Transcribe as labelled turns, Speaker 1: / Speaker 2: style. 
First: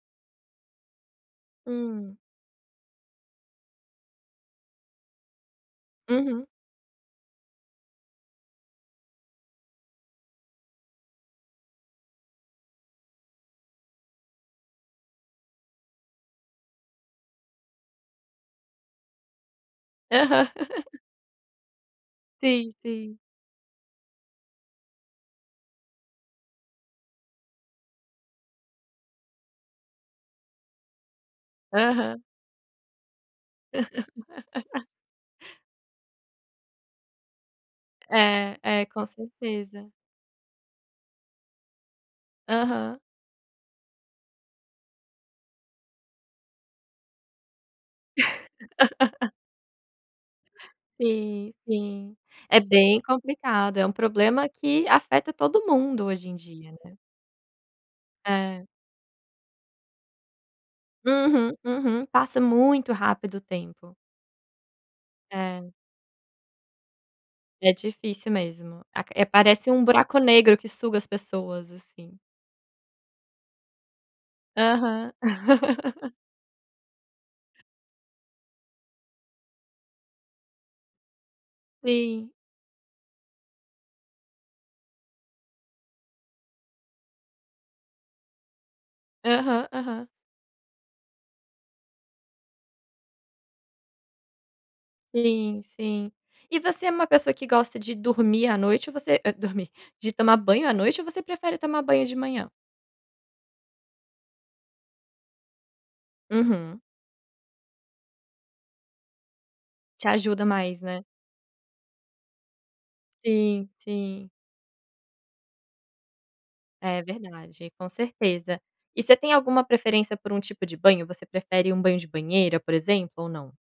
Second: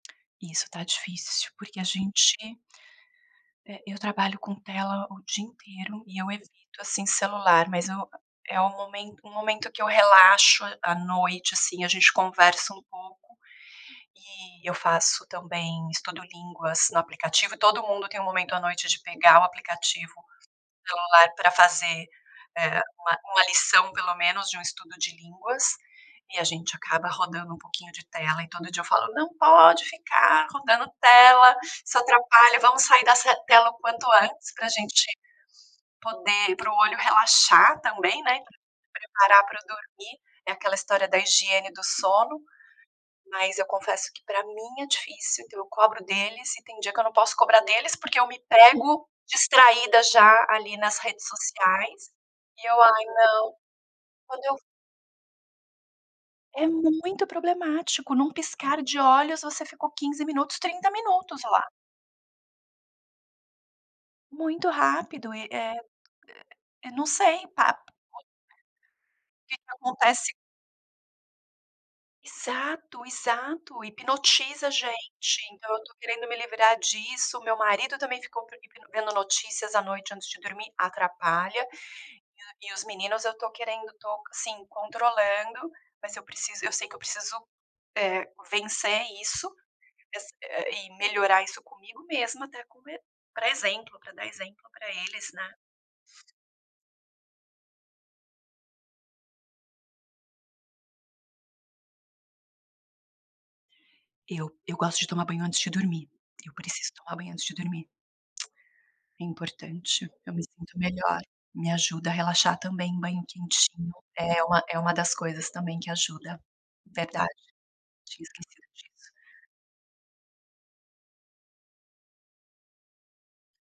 Speaker 1: Isso tá difícil. Porque a
Speaker 2: Hum.
Speaker 1: gente eh, eu trabalho com tela o dia inteiro e eu
Speaker 2: Uhum.
Speaker 1: evito, assim, celular. Mas eu a é um momen um momento que eu relaxo à noite, assim, a gente conversa um pouco e eu faço também estudo línguas no aplicativo e todo mundo tem um momento à noite de pegar o aplicativo no
Speaker 2: Aham.
Speaker 1: celular pra fazer,
Speaker 2: Sim,
Speaker 1: eh,
Speaker 2: sim.
Speaker 1: uma uma lição pelo menos, de um estudo de línguas e a gente acaba rodando um pouquinho de tela, e todo dia eu falo: "Não pode ficar rodando tela, isso
Speaker 2: Aham.
Speaker 1: atrapalha, vamos sair dessa tela o quanto antes pra gente poder para o olho relaxar também né, e
Speaker 2: É.
Speaker 1: pra
Speaker 2: É, com
Speaker 1: preparar pra
Speaker 2: certeza.
Speaker 1: dormir". É aquela história da higiene do sono,
Speaker 2: Aham.
Speaker 1: mas eu confesso que pra mim é difícil, então eu cobro deles e tem dia que eu não posso cobrar deles, porque eu me pego distraída já, ali, nas redes
Speaker 2: Sim,
Speaker 1: sociais,
Speaker 2: sim. É
Speaker 1: e eu:
Speaker 2: bem
Speaker 1: "Ai, não",
Speaker 2: complicado, é um
Speaker 1: quando
Speaker 2: problema
Speaker 1: eu v
Speaker 2: que afeta todo mundo hoje em
Speaker 1: É
Speaker 2: dia, né.
Speaker 1: muito problemático, num
Speaker 2: É.
Speaker 1: piscar de olhos você ficou 15 minutos, 30 minutos
Speaker 2: Uhum,
Speaker 1: lá.
Speaker 2: uhum, passa muito rápido o tempo.
Speaker 1: Muito rápido, e
Speaker 2: É.
Speaker 1: eh, e e eu não sei, pa
Speaker 2: É
Speaker 1: [unintelligible]
Speaker 2: difícil mesmo. Aq
Speaker 1: que que
Speaker 2: parece um buraco
Speaker 1: acontece
Speaker 2: negro que suga as pessoas assim.
Speaker 1: Exato, exato. Hipnotiza a
Speaker 2: Aham.
Speaker 1: gente, então, eu tô querendo me livrar disso, o meu marido também ficou [unintelligible] hipno vendo notícias à noite antes de dormir, atrapalha,
Speaker 2: Sim.
Speaker 1: e o e os meninos eu tô querendo tô, assim, controlando, mas eu preciso eu sei que eu preciso, eh, vencer isso
Speaker 2: Aham, aham.
Speaker 1: e ass eh eh e melhorar isso comigo mesma até come pra exemplo, pra dar exemplo pra eles, né.
Speaker 2: Sim, sim. E você é uma pessoa que gosta de dormir à noite ou você e dormir de tomar banho à noite ou você prefere tomar banho de manhã?
Speaker 1: Eu eu gosto de tomar banho antes de dormir. Eu
Speaker 2: Uhum.
Speaker 1: preciso tomar banho antes de dormir. É
Speaker 2: Te
Speaker 1: importante, eu me
Speaker 2: ajuda
Speaker 1: sinto
Speaker 2: mais, né?
Speaker 1: melhor, me ajuda a relaxar também, banho
Speaker 2: Sim,
Speaker 1: quentinho
Speaker 2: sim.
Speaker 1: é uma é uma das coisas também que ajuda.
Speaker 2: É
Speaker 1: Verdade,
Speaker 2: verdade, com
Speaker 1: tinha
Speaker 2: certeza.
Speaker 1: esquecido
Speaker 2: E
Speaker 1: disso.
Speaker 2: você tem alguma preferência por um tipo de banho? Você prefere um banho de banheira, por exemplo, ou não?